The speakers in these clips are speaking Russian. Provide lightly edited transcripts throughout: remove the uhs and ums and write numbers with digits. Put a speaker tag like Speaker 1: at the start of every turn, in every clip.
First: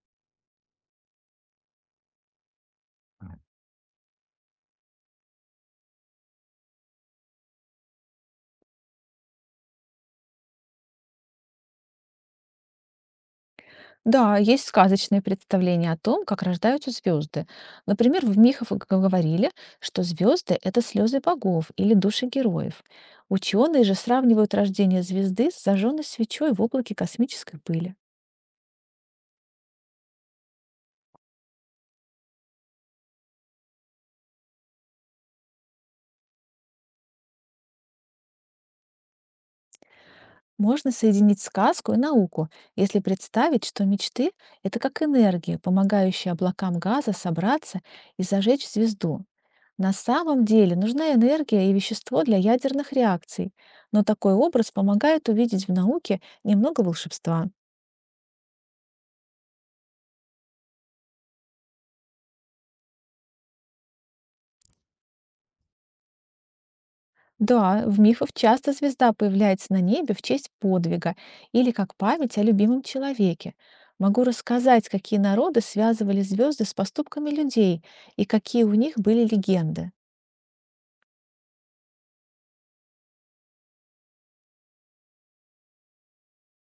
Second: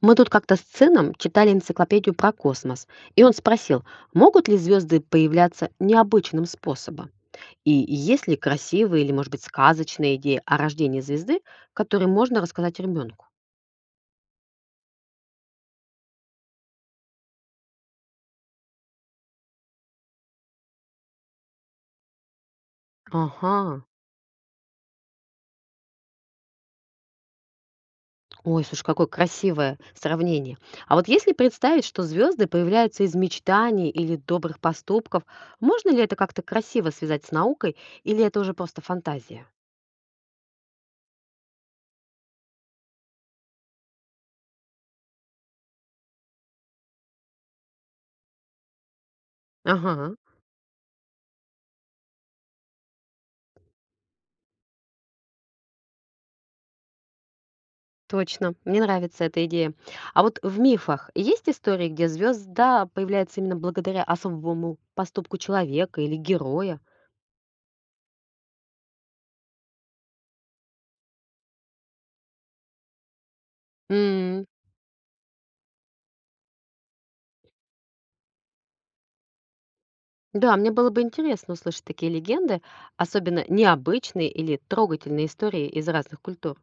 Speaker 1: Мы тут как-то с сыном читали энциклопедию про космос, и он спросил, могут ли звезды появляться необычным способом? И есть ли красивые или, может быть, сказочные идеи о рождении звезды, которые можно рассказать ребенку?
Speaker 2: Да, есть сказочные представления о том, как рождаются звезды. Например, в мифах говорили, что звезды– это слезы богов или души героев.
Speaker 1: Ага.
Speaker 2: Ученые же сравнивают рождение звезды с зажженной свечой в облаке космической пыли.
Speaker 1: Ой, слушай, какое красивое сравнение. А вот если представить, что звезды появляются из мечтаний или добрых поступков, можно ли это как-то красиво связать с наукой, или это уже просто фантазия?
Speaker 2: Можно соединить сказку и науку, если представить, что мечты– это как энергия, помогающая облакам газа собраться и зажечь звезду. На
Speaker 1: Ага.
Speaker 2: самом деле нужна энергия и вещество для ядерных реакций, но такой образ помогает увидеть в науке немного волшебства.
Speaker 1: Точно, мне нравится эта идея. А вот в мифах есть истории, где звезда появляется именно благодаря особому поступку человека или героя?
Speaker 2: Да, в мифах часто звезда появляется на небе в честь подвига или как память о любимом человеке. Могу
Speaker 1: М.
Speaker 2: рассказать, какие народы связывали звезды с поступками людей и какие у них были легенды.
Speaker 1: Да, мне было бы интересно услышать такие легенды, особенно необычные или трогательные истории из разных культур.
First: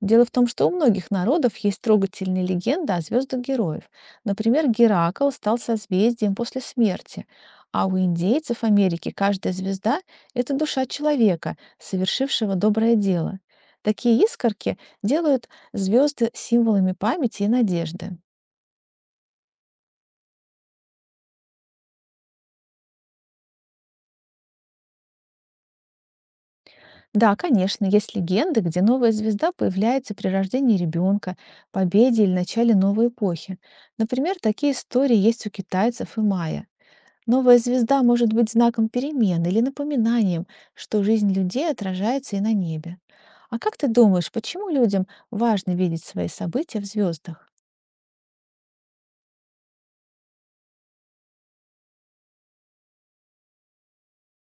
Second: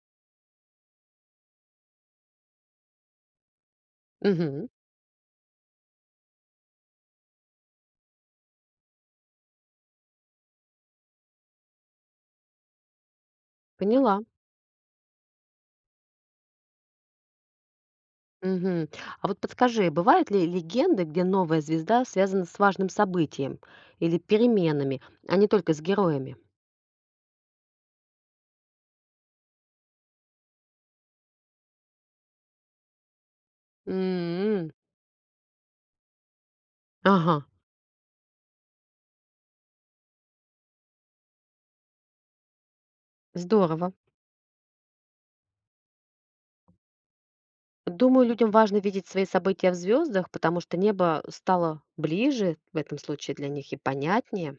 Speaker 2: Дело в том, что у многих народов есть трогательные легенды о звездах героев. Например,
Speaker 1: Мгм,
Speaker 2: Геракл стал созвездием после смерти, а у индейцев Америки каждая звезда– это душа человека, совершившего доброе дело. Такие
Speaker 1: поняла.
Speaker 2: искорки делают звезды символами памяти и надежды.
Speaker 1: Мгм. А вот подскажи, бывают ли легенды, где новая звезда связана с важным событием или переменами, а не только с героями?
Speaker 2: Да, конечно, есть легенды, где новая звезда появляется при рождении ребенка, победе или начале новой эпохи. Например,
Speaker 1: М.
Speaker 2: такие истории есть у китайцев и майя.
Speaker 1: Ага,
Speaker 2: Новая звезда может быть знаком перемен или напоминанием, что жизнь людей отражается и на небе. А как ты
Speaker 1: здорово.
Speaker 2: думаешь, почему людям важно видеть свои события в звездах?
Speaker 1: Думаю, людям важно видеть свои события в звездах, потому что небо стало ближе в этом случае для них и понятнее.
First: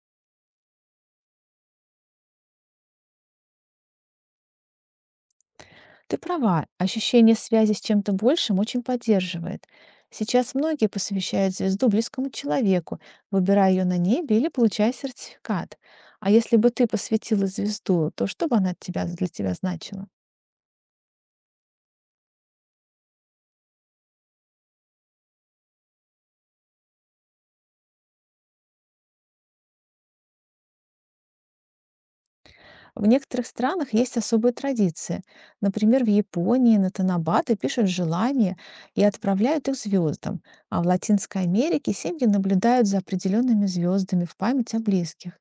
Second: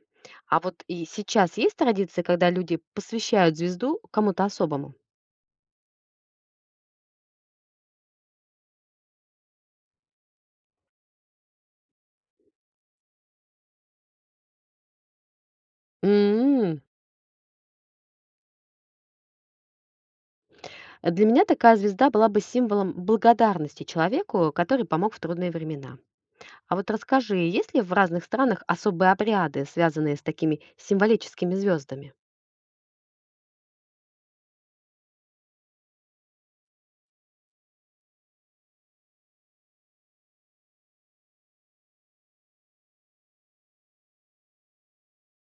Speaker 1: А вот и сейчас есть традиция, когда люди посвящают звезду кому-то особому?
Speaker 2: Ты права, ощущение связи с чем-то большим очень поддерживает. Сейчас многие посвящают звезду близкому человеку, выбирая ее на небе или получая сертификат. А если бы
Speaker 1: М.
Speaker 2: ты посвятила звезду, то что бы она от тебя, для тебя значила?
Speaker 1: Для меня такая звезда была бы символом благодарности человеку, который помог в трудные времена. А вот расскажи, есть ли в разных странах особые обряды, связанные с такими символическими звездами?
Speaker 2: В некоторых странах есть особые традиции. Например, в Японии на Танабаты пишут желания и отправляют их звездам, а в Латинской Америке семьи наблюдают за определенными звездами в память о близких.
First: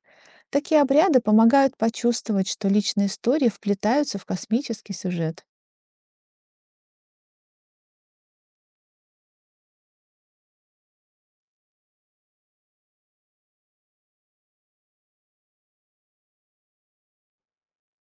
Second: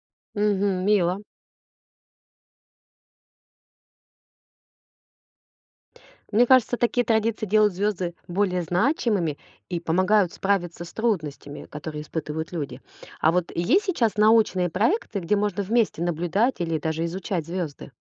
Speaker 2: Такие
Speaker 1: Мгм, мило.
Speaker 2: обряды помогают почувствовать, что личные истории вплетаются в космический сюжет.
Speaker 1: Мне кажется, такие традиции делают звезды более значимыми и помогают справиться с трудностями, которые испытывают люди. А вот есть сейчас научные проекты, где можно вместе наблюдать или даже изучать звезды?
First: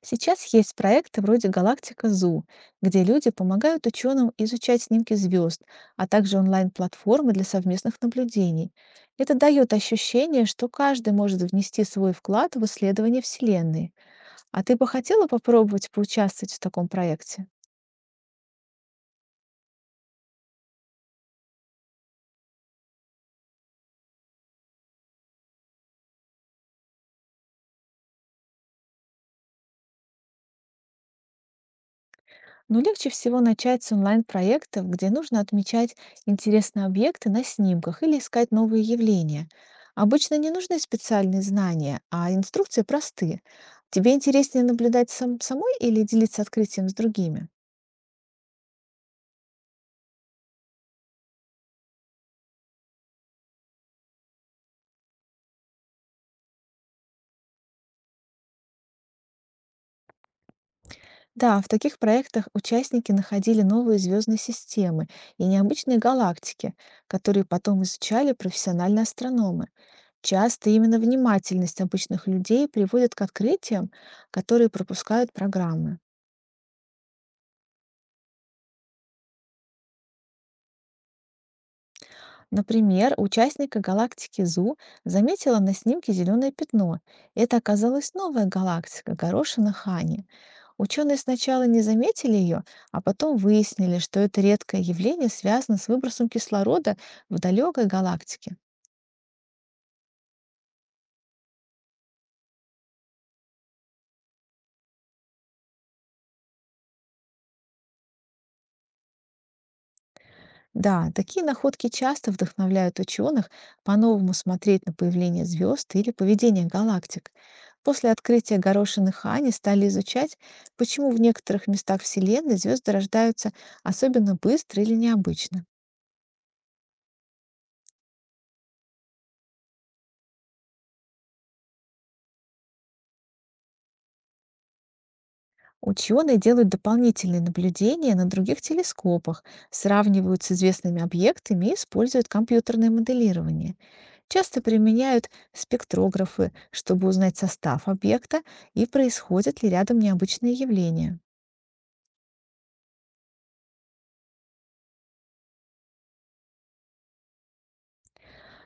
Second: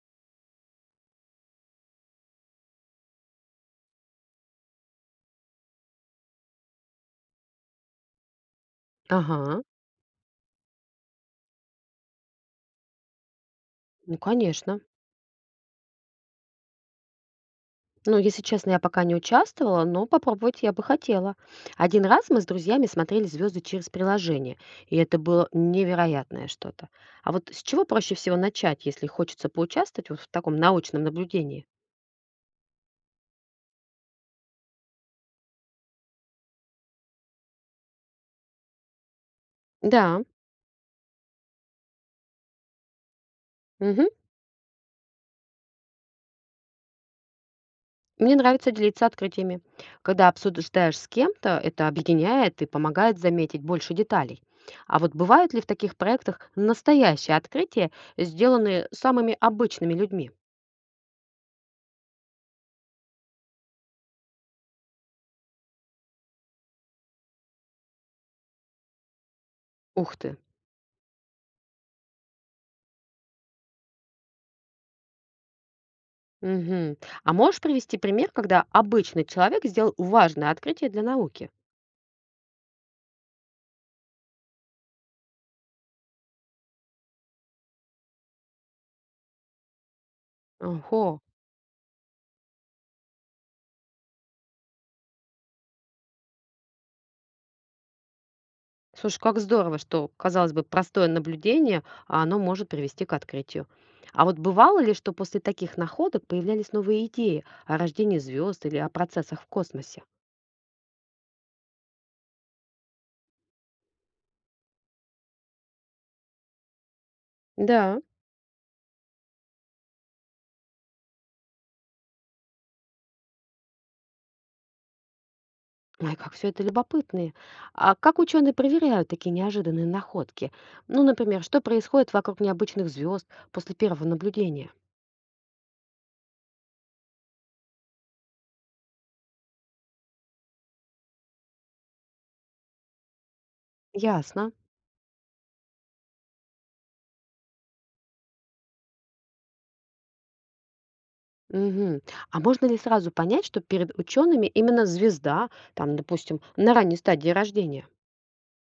Speaker 2: Сейчас есть проекты вроде «Галактика Зу», где люди помогают ученым изучать снимки звезд, а также онлайн-платформы для совместных наблюдений. Это
Speaker 1: Ага,
Speaker 2: дает ощущение, что каждый может внести свой вклад в исследование Вселенной.
Speaker 1: ну
Speaker 2: А ты
Speaker 1: конечно.
Speaker 2: бы хотела попробовать поучаствовать в таком проекте?
Speaker 1: Ну, если честно, я пока не участвовала, но попробовать я бы хотела. Один раз мы с друзьями смотрели звезды через приложение, и это было невероятное что-то. А вот с чего проще всего начать, если хочется поучаствовать вот в таком научном наблюдении?
Speaker 2: Но легче всего начать с онлайн-проектов, где нужно отмечать интересные объекты на снимках или искать новые явления.
Speaker 1: Да.
Speaker 2: Обычно не нужны специальные знания, а инструкции просты.
Speaker 1: Мгм.
Speaker 2: Тебе интереснее наблюдать сам, самой или делиться открытием с другими?
Speaker 1: Мне нравится делиться открытиями. Когда обсуждаешь с кем-то, это объединяет и помогает заметить больше деталей. А вот бывают ли в таких проектах настоящие открытия, сделанные самыми обычными людьми?
Speaker 2: Да, в таких проектах участники находили новые звездные системы и необычные галактики, которые потом изучали профессиональные астрономы.
Speaker 1: Ух ты.
Speaker 2: Часто именно внимательность обычных людей приводит к открытиям, которые пропускают программы.
Speaker 1: Мгм. А можешь привести пример, когда обычный человек сделал важное открытие для науки?
Speaker 2: Например, участника галактики Зу заметила на снимке зеленое пятно. Это оказалась новая галактика– горошина Хани.
Speaker 1: Ого.
Speaker 2: Ученые сначала не заметили ее, а потом выяснили, что это редкое явление связано с выбросом кислорода в далекой галактике.
Speaker 1: Слушай, как здорово, что, казалось бы, простое наблюдение, а оно может привести к открытию. А вот бывало ли, что после таких находок появлялись новые идеи о рождении звезд или о процессах в космосе?
Speaker 2: Да, такие находки часто вдохновляют ученых по-новому смотреть на появление звезд или поведение галактик.
Speaker 1: Да.
Speaker 2: После открытия горошины Хани стали изучать, почему в некоторых местах Вселенной звезды рождаются особенно быстро или необычно.
Speaker 1: Ой, как все это любопытные. А как ученые проверяют такие неожиданные находки? Ну, например, что происходит вокруг необычных звезд после первого наблюдения?
Speaker 2: Ученые делают дополнительные наблюдения на других телескопах, сравнивают с известными объектами и используют компьютерное моделирование.
Speaker 1: Ясно.
Speaker 2: Часто применяют спектрографы, чтобы узнать состав объекта и происходят ли рядом необычные явления.
Speaker 1: Мгм. А можно ли сразу понять, что перед учеными именно звезда, там, допустим, на ранней стадии рождения?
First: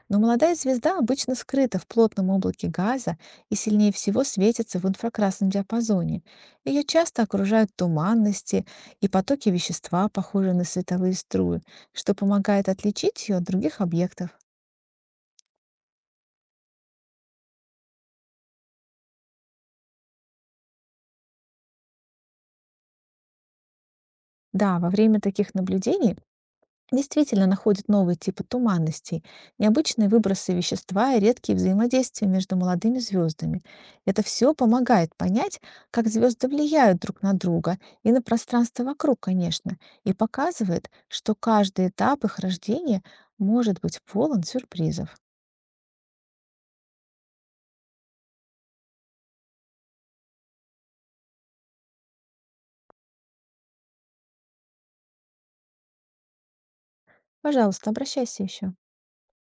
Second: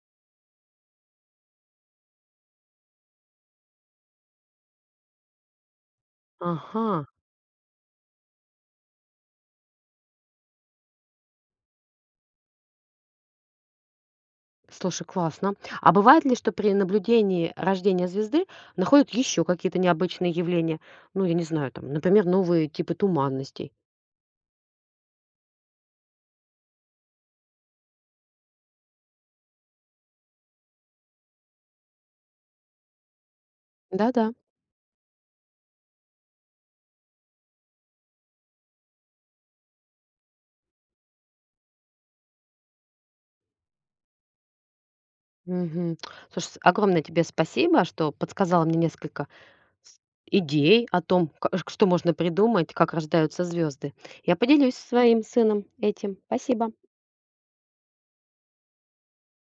Speaker 2: Но молодая звезда обычно скрыта в плотном облаке газа и сильнее всего светится в инфракрасном диапазоне. Ее
Speaker 1: Ага.
Speaker 2: часто окружают туманности и потоки вещества, похожие на световые струи, что помогает отличить ее от других объектов.
Speaker 1: Слушай, классно. А бывает ли, что при наблюдении рождения звезды находят еще какие-то необычные явления? Ну, я не знаю, там, например, новые типы туманностей.
Speaker 2: Да, во время таких наблюдений действительно находят новые типы туманностей, необычные выбросы вещества и редкие взаимодействия между молодыми звездами. Это
Speaker 1: Да-да.
Speaker 2: все помогает понять, как звезды влияют друг на друга и на пространство вокруг, конечно, и показывает, что каждый этап их рождения может быть полон сюрпризов.
Speaker 1: Мгм. Слушай, огромное тебе спасибо, что подсказала мне несколько с- идей о том, что можно придумать, как рождаются звезды. Я поделюсь со своим сыном этим. Спасибо.
Speaker 2: Пожалуйста, обращайся еще.